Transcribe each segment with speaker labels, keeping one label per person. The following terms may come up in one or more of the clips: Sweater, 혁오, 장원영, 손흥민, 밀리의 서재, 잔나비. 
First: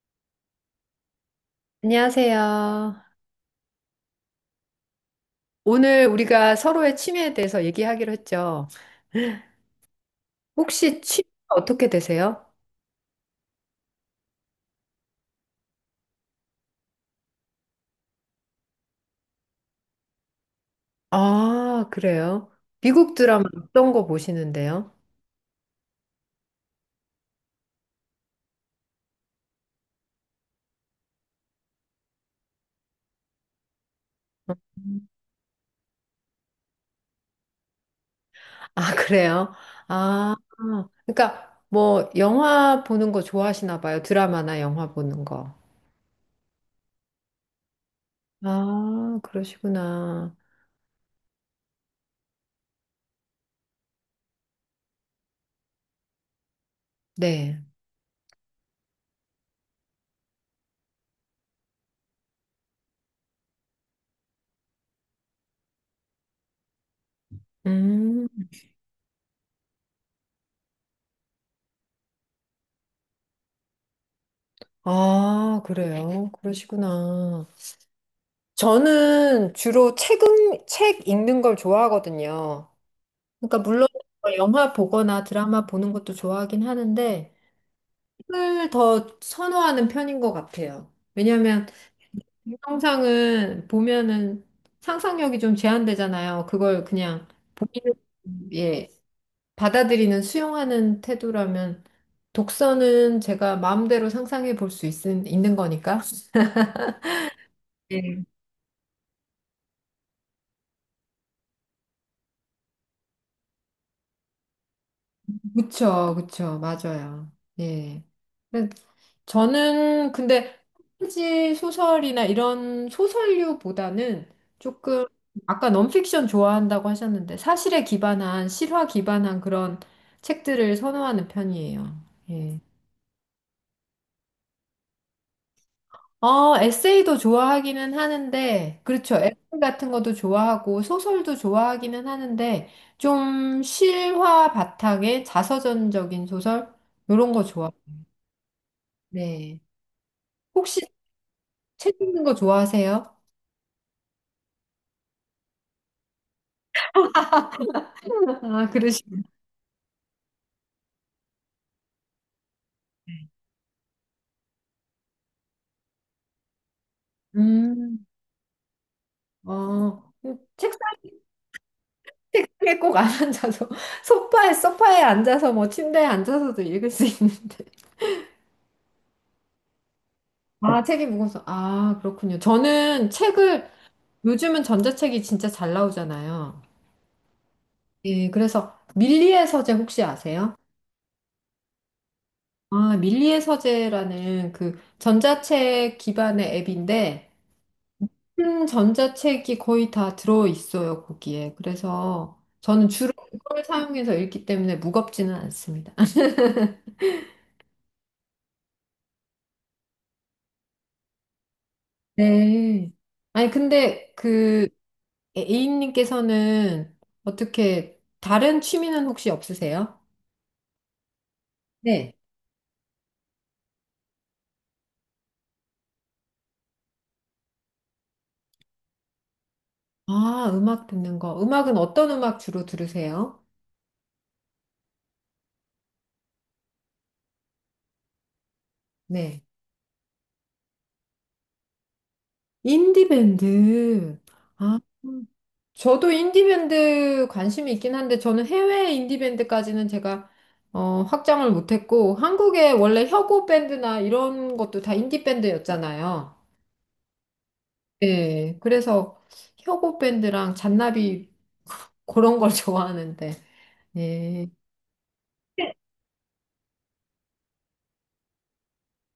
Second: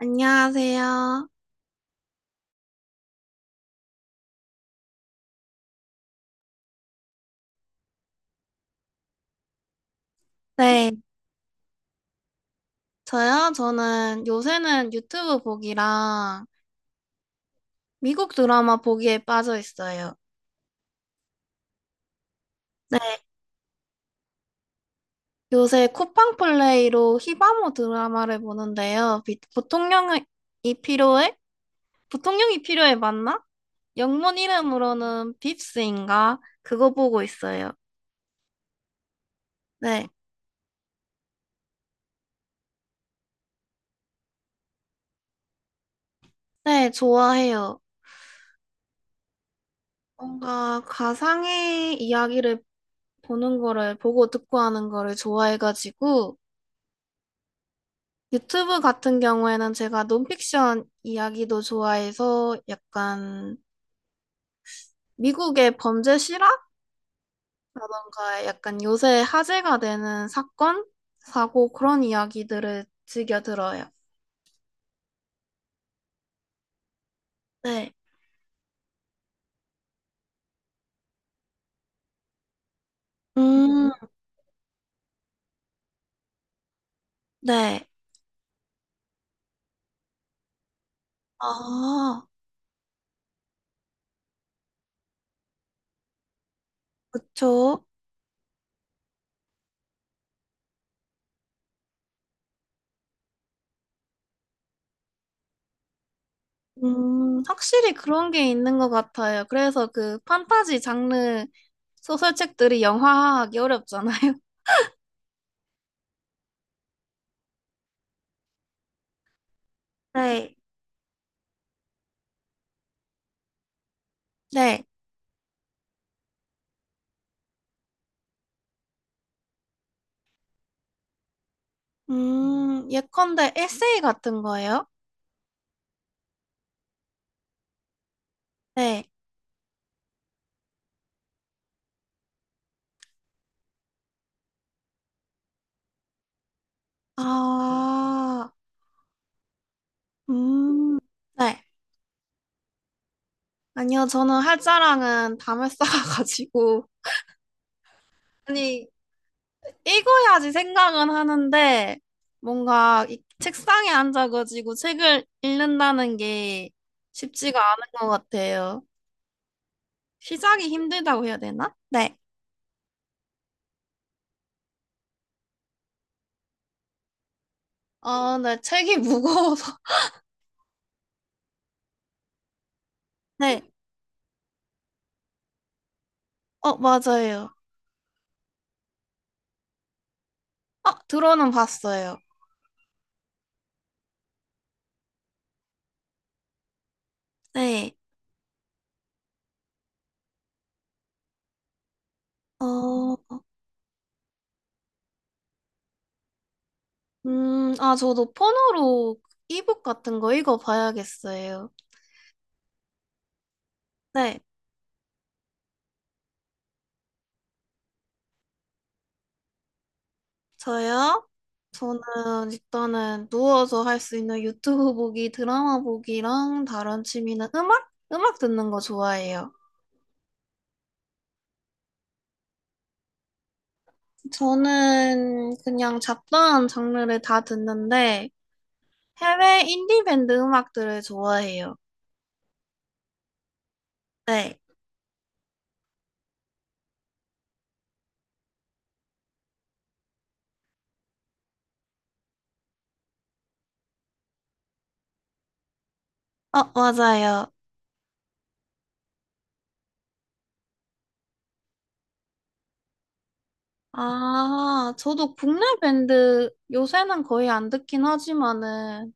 Speaker 1: 안녕하세요.
Speaker 2: 안녕하세요. 오늘 우리가 서로의 취미에 대해서 얘기하기로 했죠.
Speaker 1: 네,
Speaker 2: 혹시 취미가 어떻게 되세요?
Speaker 1: 저요? 저는 요새는 유튜브 보기랑 미국 드라마 보기에 빠져 있어요.
Speaker 2: 아, 그래요.
Speaker 1: 네,
Speaker 2: 미국 드라마 어떤 거 보시는데요?
Speaker 1: 요새 쿠팡 플레이로 히바모 드라마를 보는데요. 부통령이 필요해? 부통령이 필요해 맞나? 영문 이름으로는 빕스인가? 그거 보고 있어요.
Speaker 2: 아, 그래요?
Speaker 1: 네,
Speaker 2: 아, 그러니까 뭐 영화 보는 거 좋아하시나 봐요. 드라마나 영화 보는 거.
Speaker 1: 네, 좋아해요.
Speaker 2: 아, 그러시구나.
Speaker 1: 뭔가 가상의 이야기를 보는 거를 보고 듣고 하는 거를 좋아해가지고
Speaker 2: 네.
Speaker 1: 유튜브 같은 경우에는 제가 논픽션 이야기도 좋아해서 약간 미국의 범죄 실화라던가
Speaker 2: 음,
Speaker 1: 약간 요새 화제가 되는 사건, 사고 그런 이야기들을 즐겨 들어요.
Speaker 2: 아, 그래요. 그러시구나.
Speaker 1: 네.
Speaker 2: 저는 주로 책 읽는 걸 좋아하거든요. 그러니까 물론
Speaker 1: 음.
Speaker 2: 뭐 영화 보거나 드라마 보는 것도 좋아하긴 하는데
Speaker 1: 네.
Speaker 2: 책을 더 선호하는 편인 것 같아요. 왜냐하면
Speaker 1: 아,
Speaker 2: 동영상은 보면은 상상력이 좀 제한되잖아요. 그걸 그냥 보
Speaker 1: 그쵸.
Speaker 2: 는예 받아들이는 수용하는 태도라면 독서는 제가 마음대로 상상해 볼 수 있는 거니까.
Speaker 1: 확실히
Speaker 2: 예,
Speaker 1: 그런 게 있는 것 같아요. 그래서 그 판타지 장르 소설책들이 영화화하기 어렵잖아요.
Speaker 2: 그쵸, 그쵸, 맞아요. 예. 저는
Speaker 1: 네.
Speaker 2: 근데 판타지 소설이나 이런 소설류보다는
Speaker 1: 네.
Speaker 2: 조금 아까 넌픽션 좋아한다고 하셨는데 사실에 기반한 실화 기반한 그런 책들을 선호하는 편이에요. 예.
Speaker 1: 예컨대 에세이 같은 거예요?
Speaker 2: 에세이도 좋아하기는 하는데
Speaker 1: 네.
Speaker 2: 그렇죠. 에세이 같은 것도 좋아하고 소설도 좋아하기는 하는데 좀 실화 바탕의 자서전적인 소설 이런 거 좋아.
Speaker 1: 아,
Speaker 2: 네. 혹시
Speaker 1: 음, 네.
Speaker 2: 책 읽는 거 좋아하세요?
Speaker 1: 아니요, 저는 할 자랑은 담을 쌓아가지고,
Speaker 2: 아,
Speaker 1: 아니,
Speaker 2: 그러시군요.
Speaker 1: 읽어야지 생각은 하는데, 뭔가 이 책상에 앉아가지고 책을 읽는다는 게 쉽지가 않은
Speaker 2: 음.
Speaker 1: 것 같아요.
Speaker 2: 어,
Speaker 1: 시작이
Speaker 2: 책상,
Speaker 1: 힘들다고 해야 되나? 네.
Speaker 2: 책상에 꼭 안 앉아서, 소파에 앉아서, 뭐, 침대에 앉아서도 읽을 수 있는데.
Speaker 1: 아, 네, 책이 무거워서.
Speaker 2: 아, 책이 무거워서. 아, 그렇군요. 저는
Speaker 1: 네.
Speaker 2: 책을, 요즘은 전자책이 진짜 잘 나오잖아요.
Speaker 1: 어, 맞아요.
Speaker 2: 예, 그래서 밀리의 서재 혹시 아세요?
Speaker 1: 어, 들어는 봤어요.
Speaker 2: 아, 밀리의 서재라는 그 전자책 기반의 앱인데,
Speaker 1: 네.
Speaker 2: 큰 전자책이 거의 다 들어있어요, 거기에. 그래서 저는 주로
Speaker 1: 어,
Speaker 2: 그걸 사용해서 읽기 때문에 무겁지는 않습니다.
Speaker 1: 아, 저도 폰으로 이북 같은 거 읽어봐야겠어요.
Speaker 2: 네. 아니, 근데
Speaker 1: 네,
Speaker 2: 그 A님께서는 어떻게 다른 취미는 혹시 없으세요?
Speaker 1: 저요? 저는
Speaker 2: 네.
Speaker 1: 일단은 누워서 할 수 있는 유튜브 보기, 드라마 보기랑 다른 취미는 음악? 음악 듣는 거 좋아해요.
Speaker 2: 아, 음악 듣는 거. 음악은 어떤 음악 주로 들으세요?
Speaker 1: 저는 그냥 잡다한 장르를 다 듣는데
Speaker 2: 네.
Speaker 1: 해외 인디밴드 음악들을 좋아해요.
Speaker 2: 인디밴드.
Speaker 1: 네,
Speaker 2: 아, 저도 인디밴드 관심이 있긴 한데 저는 해외 인디밴드까지는 제가 확장을 못했고 한국에 원래 혁오 밴드나 이런 것도 다 인디밴드였잖아요.
Speaker 1: 어, 맞아요.
Speaker 2: 예, 그래서 혁오 밴드랑 잔나비 그런 걸 좋아하는데. 예,
Speaker 1: 아, 저도 국내 밴드 요새는 거의 안 듣긴 하지만은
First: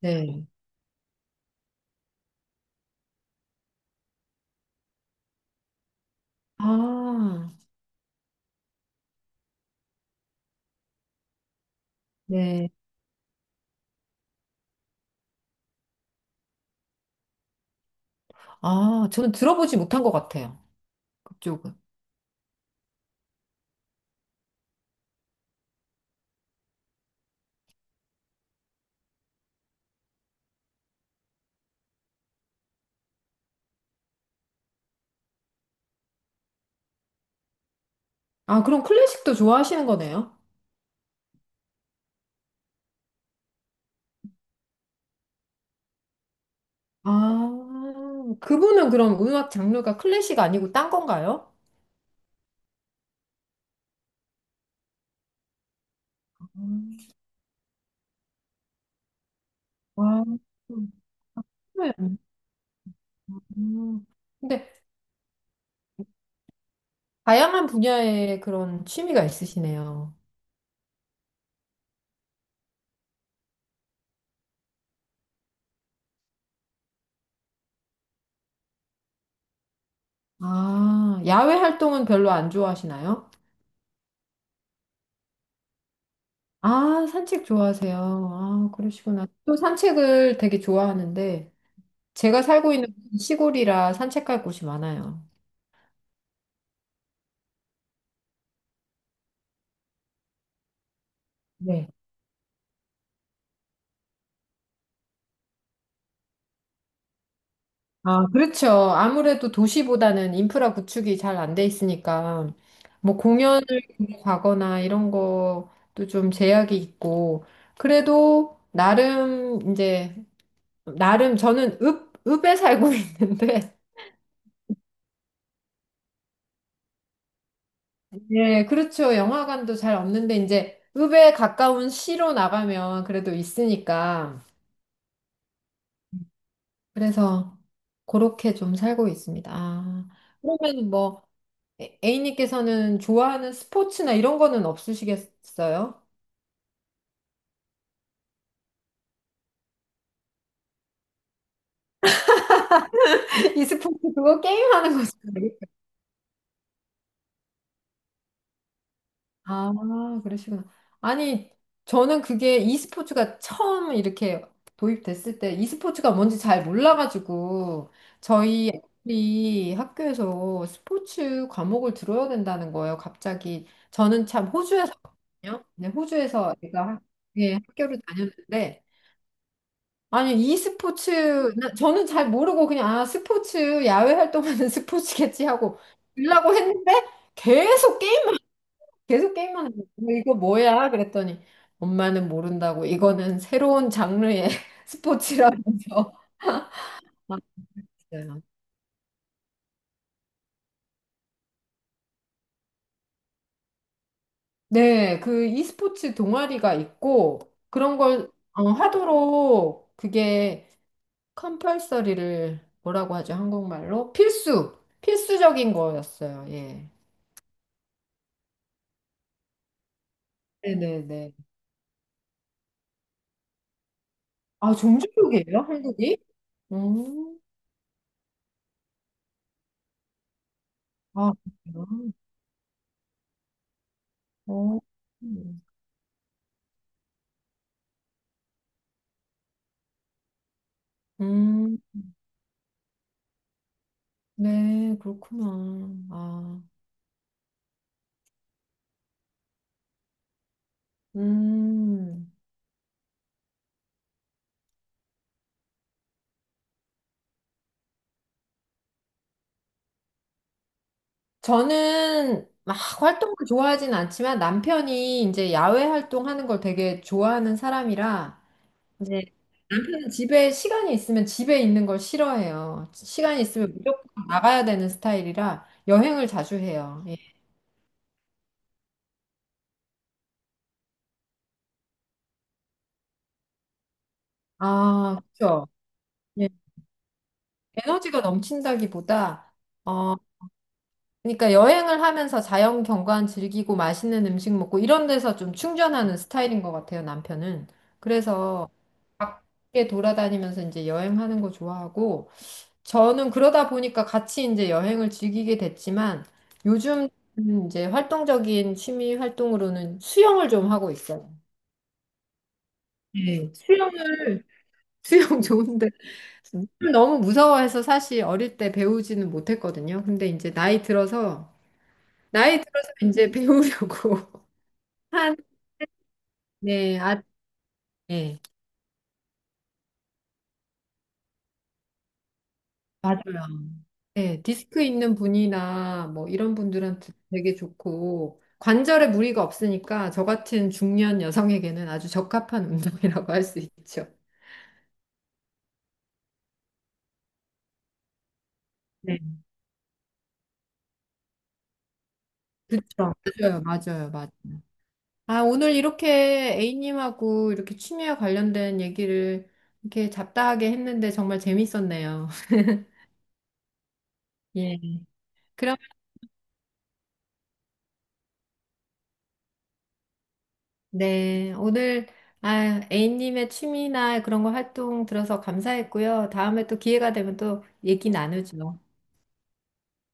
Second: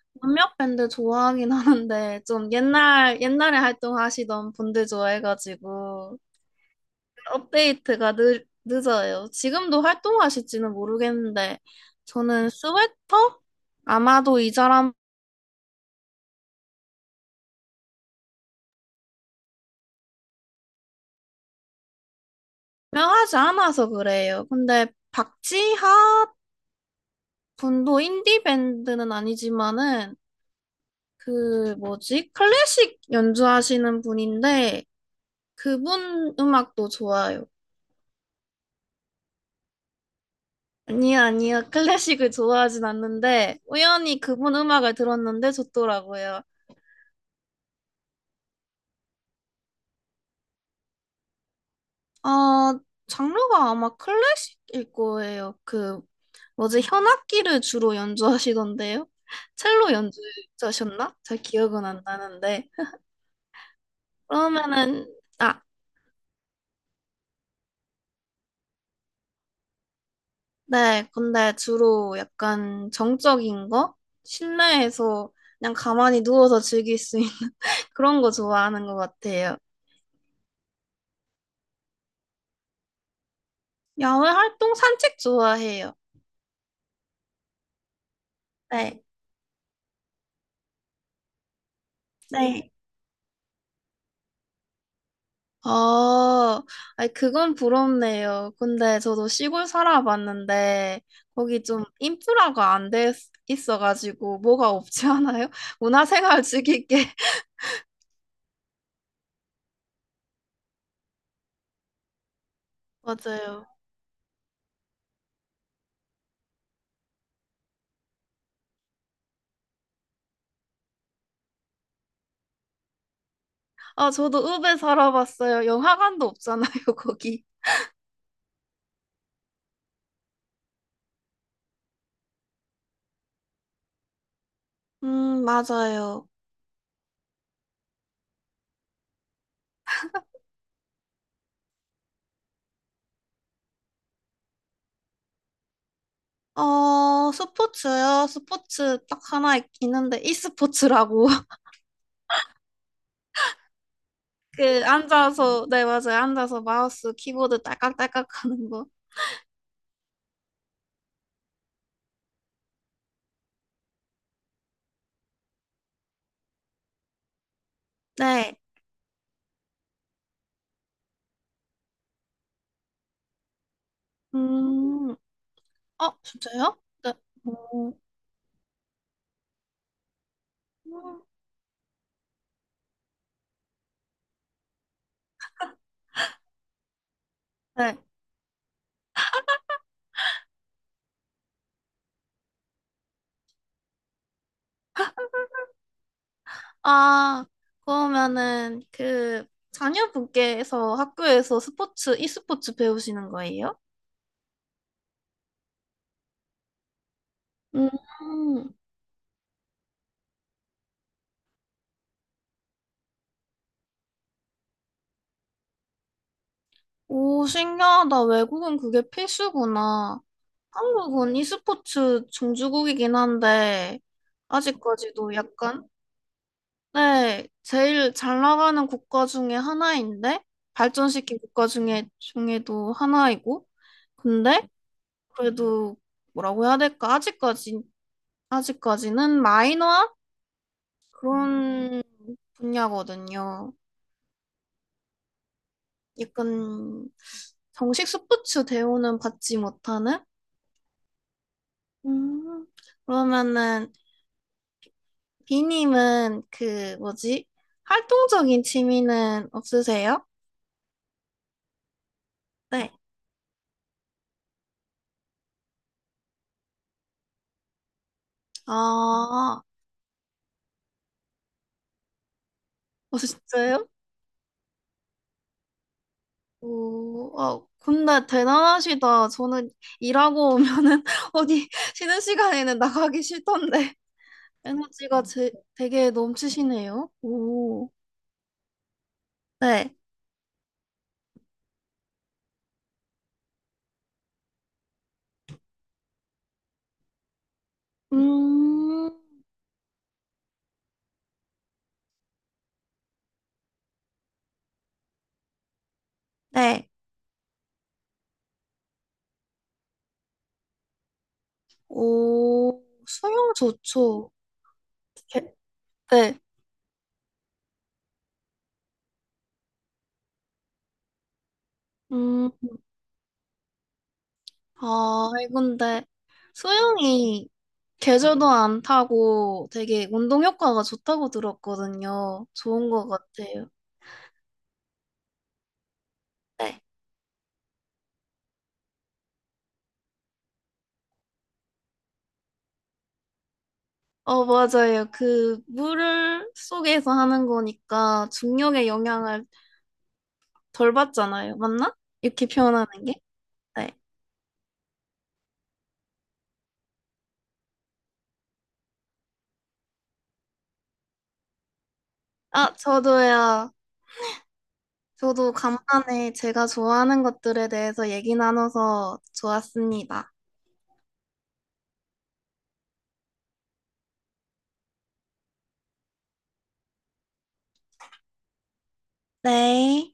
Speaker 2: 네.
Speaker 1: 몇몇 밴드 좋아하긴 하는데 좀 옛날 옛날에 활동하시던 분들 좋아해가지고
Speaker 2: 아,
Speaker 1: 업데이트가 늦어요. 지금도 활동하실지는 모르겠는데 저는
Speaker 2: 네.
Speaker 1: 스웨터 아마도 이 사람
Speaker 2: 아, 저는 들어보지 못한 것 같아요. 그쪽은.
Speaker 1: 유명하지 않아서 그래요. 근데 박지하 분도 인디 밴드는 아니지만은 그 뭐지 클래식 연주하시는 분인데 그분 음악도 좋아요.
Speaker 2: 아, 그럼 클래식도 좋아하시는 거네요?
Speaker 1: 아니요, 아니요. 클래식을 좋아하진 않는데, 우연히 그분 음악을 들었는데 좋더라고요.
Speaker 2: 아, 그분은 그럼 음악 장르가 클래식 아니고 딴 건가요?
Speaker 1: 아, 장르가 아마 클래식일 거예요. 그, 뭐지,
Speaker 2: 음,
Speaker 1: 현악기를 주로 연주하시던데요? 첼로
Speaker 2: 아,
Speaker 1: 연주자셨나? 잘 기억은 안
Speaker 2: 네.
Speaker 1: 나는데.
Speaker 2: 음. 근데
Speaker 1: 그러면은, 아,
Speaker 2: 다양한 분야의 그런 취미가 있으시네요.
Speaker 1: 네. 근데 주로 약간 정적인 거? 실내에서 그냥 가만히 누워서 즐길 수 있는 그런 거 좋아하는 것 같아요.
Speaker 2: 아, 야외 활동은 별로 안 좋아하시나요?
Speaker 1: 야외 활동 산책 좋아해요.
Speaker 2: 아, 산책 좋아하세요. 아,
Speaker 1: 네.
Speaker 2: 그러시구나. 또 산책을 되게 좋아하는데, 제가
Speaker 1: 네.
Speaker 2: 살고 있는 시골이라 산책할 곳이 많아요.
Speaker 1: 아, 아니, 그건 부럽네요. 근데 저도 시골 살아봤는데, 거기 좀
Speaker 2: 네.
Speaker 1: 인프라가 안 돼 있어가지고, 뭐가 없지 않아요? 문화생활 즐기게.
Speaker 2: 아, 그렇죠. 아무래도 도시보다는 인프라 구축이 잘 안 돼 있으니까, 뭐 공연을
Speaker 1: 맞아요.
Speaker 2: 가거나 이런 것도 좀 제약이 있고, 그래도 나름 저는 읍에 살고 있는데,
Speaker 1: 아, 저도 읍에 살아봤어요. 영화관도 없잖아요, 거기.
Speaker 2: 네, 그렇죠. 영화관도 잘 없는데 이제 읍에 가까운 시로 나가면 그래도 있으니까.
Speaker 1: 맞아요.
Speaker 2: 그래서 그렇게 좀 살고 있습니다. 아, 그러면 뭐 A님께서는 좋아하는 스포츠나 이런 거는 없으시겠어요?
Speaker 1: 어, 스포츠요? 스포츠 딱 하나 있는데, e스포츠라고.
Speaker 2: 이 스포츠 그거
Speaker 1: 그,
Speaker 2: 게임하는 거죠.
Speaker 1: 앉아서, 네, 맞아요. 앉아서 마우스, 키보드 딸깍딸깍 하는 거.
Speaker 2: 아, 그러시구나. 아니, 저는 그게 e스포츠가 처음 이렇게 도입됐을 때 e스포츠가 뭔지 잘 몰라가지고
Speaker 1: 네.
Speaker 2: 저희 애들이 학교에서 스포츠 과목을 들어야 된다는 거예요, 갑자기. 저는 참 호주에서
Speaker 1: 음.
Speaker 2: 왔거든요. 네,
Speaker 1: 어,
Speaker 2: 호주에서
Speaker 1: 진짜요?
Speaker 2: 애가 학-
Speaker 1: 네.
Speaker 2: 예,
Speaker 1: 오.
Speaker 2: 학교를 다녔는데 아니, e스포츠
Speaker 1: 음,
Speaker 2: 저는 잘 모르고 그냥 아, 스포츠 야외 활동하는 스포츠겠지 하고 들라고 했는데
Speaker 1: 네.
Speaker 2: 계속 계속 게임만 하는 거야. 이거 뭐야? 그랬더니 엄마는 모른다고 이거는 새로운 장르의 스포츠라면서
Speaker 1: 아,
Speaker 2: 맞아요.
Speaker 1: 그러면은 그 자녀분께서 학교에서 스포츠, e스포츠 배우시는 거예요?
Speaker 2: 네, 그 e스포츠 동아리가 있고
Speaker 1: 음,
Speaker 2: 그런 걸 하도록 그게 컴펄서리를 뭐라고 하죠? 한국말로 필수적인 거였어요. 예.
Speaker 1: 오, 신기하다. 외국은 그게 필수구나.
Speaker 2: 네네네.
Speaker 1: 한국은 e스포츠 종주국이긴 한데,
Speaker 2: 아
Speaker 1: 아직까지도
Speaker 2: 종주국이에요?
Speaker 1: 약간,
Speaker 2: 한국이? 음.
Speaker 1: 네, 제일 잘 나가는 국가 중에 하나인데,
Speaker 2: 아,
Speaker 1: 발전시킨 국가 중에,
Speaker 2: 그래요?
Speaker 1: 중에도 하나이고, 근데,
Speaker 2: 어.
Speaker 1: 그래도 뭐라고 해야 될까? 아직까지, 아직까지는 마이너한
Speaker 2: 음,
Speaker 1: 그런 분야거든요.
Speaker 2: 네, 그렇구나. 아.
Speaker 1: 약간 정식 스포츠 대우는 받지 못하는?
Speaker 2: 음,
Speaker 1: 음, 그러면은 비님은 그 뭐지? 활동적인 취미는 없으세요?
Speaker 2: 저는 막
Speaker 1: 네.
Speaker 2: 활동을 좋아하진 않지만 남편이 이제 야외 활동하는 걸 되게 좋아하는 사람이라 이제
Speaker 1: 아,
Speaker 2: 집에 시간이 있으면 집에 있는 걸 싫어해요.
Speaker 1: 어,
Speaker 2: 시간이 있으면
Speaker 1: 진짜요?
Speaker 2: 무조건 나가야 되는 스타일이라 여행을 자주 해요. 예.
Speaker 1: 오, 어, 근데 대단하시다. 저는 일하고 오면은 어디 쉬는 시간에는 나가기 싫던데.
Speaker 2: 아,
Speaker 1: 에너지가
Speaker 2: 그렇죠.
Speaker 1: 되게
Speaker 2: 예.
Speaker 1: 넘치시네요. 오,
Speaker 2: 에너지가 넘친다기보다
Speaker 1: 네.
Speaker 2: 어, 그러니까 여행을 하면서 자연 경관 즐기고 맛있는 음식 먹고 이런 데서 좀 충전하는 스타일인 것 같아요, 남편은. 그래서
Speaker 1: 음,
Speaker 2: 밖에 돌아다니면서 이제 여행하는 거 좋아하고 저는 그러다 보니까 같이 이제 여행을 즐기게 됐지만
Speaker 1: 네.
Speaker 2: 요즘 이제 활동적인 취미 활동으로는 수영을 좀 하고 있어요.
Speaker 1: 오, 수영
Speaker 2: 네. 수영을
Speaker 1: 좋죠.
Speaker 2: 수영
Speaker 1: 게-
Speaker 2: 좋은데
Speaker 1: 네.
Speaker 2: 물을 너무 무서워해서 사실 어릴 때 배우지는 못했거든요. 근데 이제 나이 들어서
Speaker 1: 음,
Speaker 2: 나이 들어서 이제 배우려고
Speaker 1: 아,
Speaker 2: 한,
Speaker 1: 근데
Speaker 2: 네, 아,
Speaker 1: 수영이
Speaker 2: 네,
Speaker 1: 계절도 안 타고 되게 운동 효과가 좋다고 들었거든요. 좋은 것
Speaker 2: 맞아요.
Speaker 1: 같아요.
Speaker 2: 네, 디스크 있는 분이나 뭐 이런
Speaker 1: 네.
Speaker 2: 분들한테 되게 좋고, 관절에 무리가 없으니까 저 같은 중년 여성에게는 아주 적합한 운동이라고 할 수 있죠.
Speaker 1: 어, 맞아요. 그 물을 속에서 하는 거니까 중력의
Speaker 2: 네,
Speaker 1: 영향을 덜 받잖아요. 맞나? 이렇게 표현하는 게?
Speaker 2: 그렇죠. 맞아요,
Speaker 1: 네.
Speaker 2: 맞아요, 맞아요. 아, 오늘 이렇게 A님하고 이렇게 취미와 관련된 얘기를 이렇게 잡다하게 했는데 정말 재밌었네요.
Speaker 1: 아, 저도요.
Speaker 2: 예.
Speaker 1: 저도
Speaker 2: 그럼
Speaker 1: 간만에 제가 좋아하는 것들에 대해서 얘기 나눠서 좋았습니다.
Speaker 2: 네, 오늘 아, A님의 취미나 그런 거 활동 들어서 감사했고요. 다음에 또 기회가 되면 또 얘기 나누죠.
Speaker 1: 네.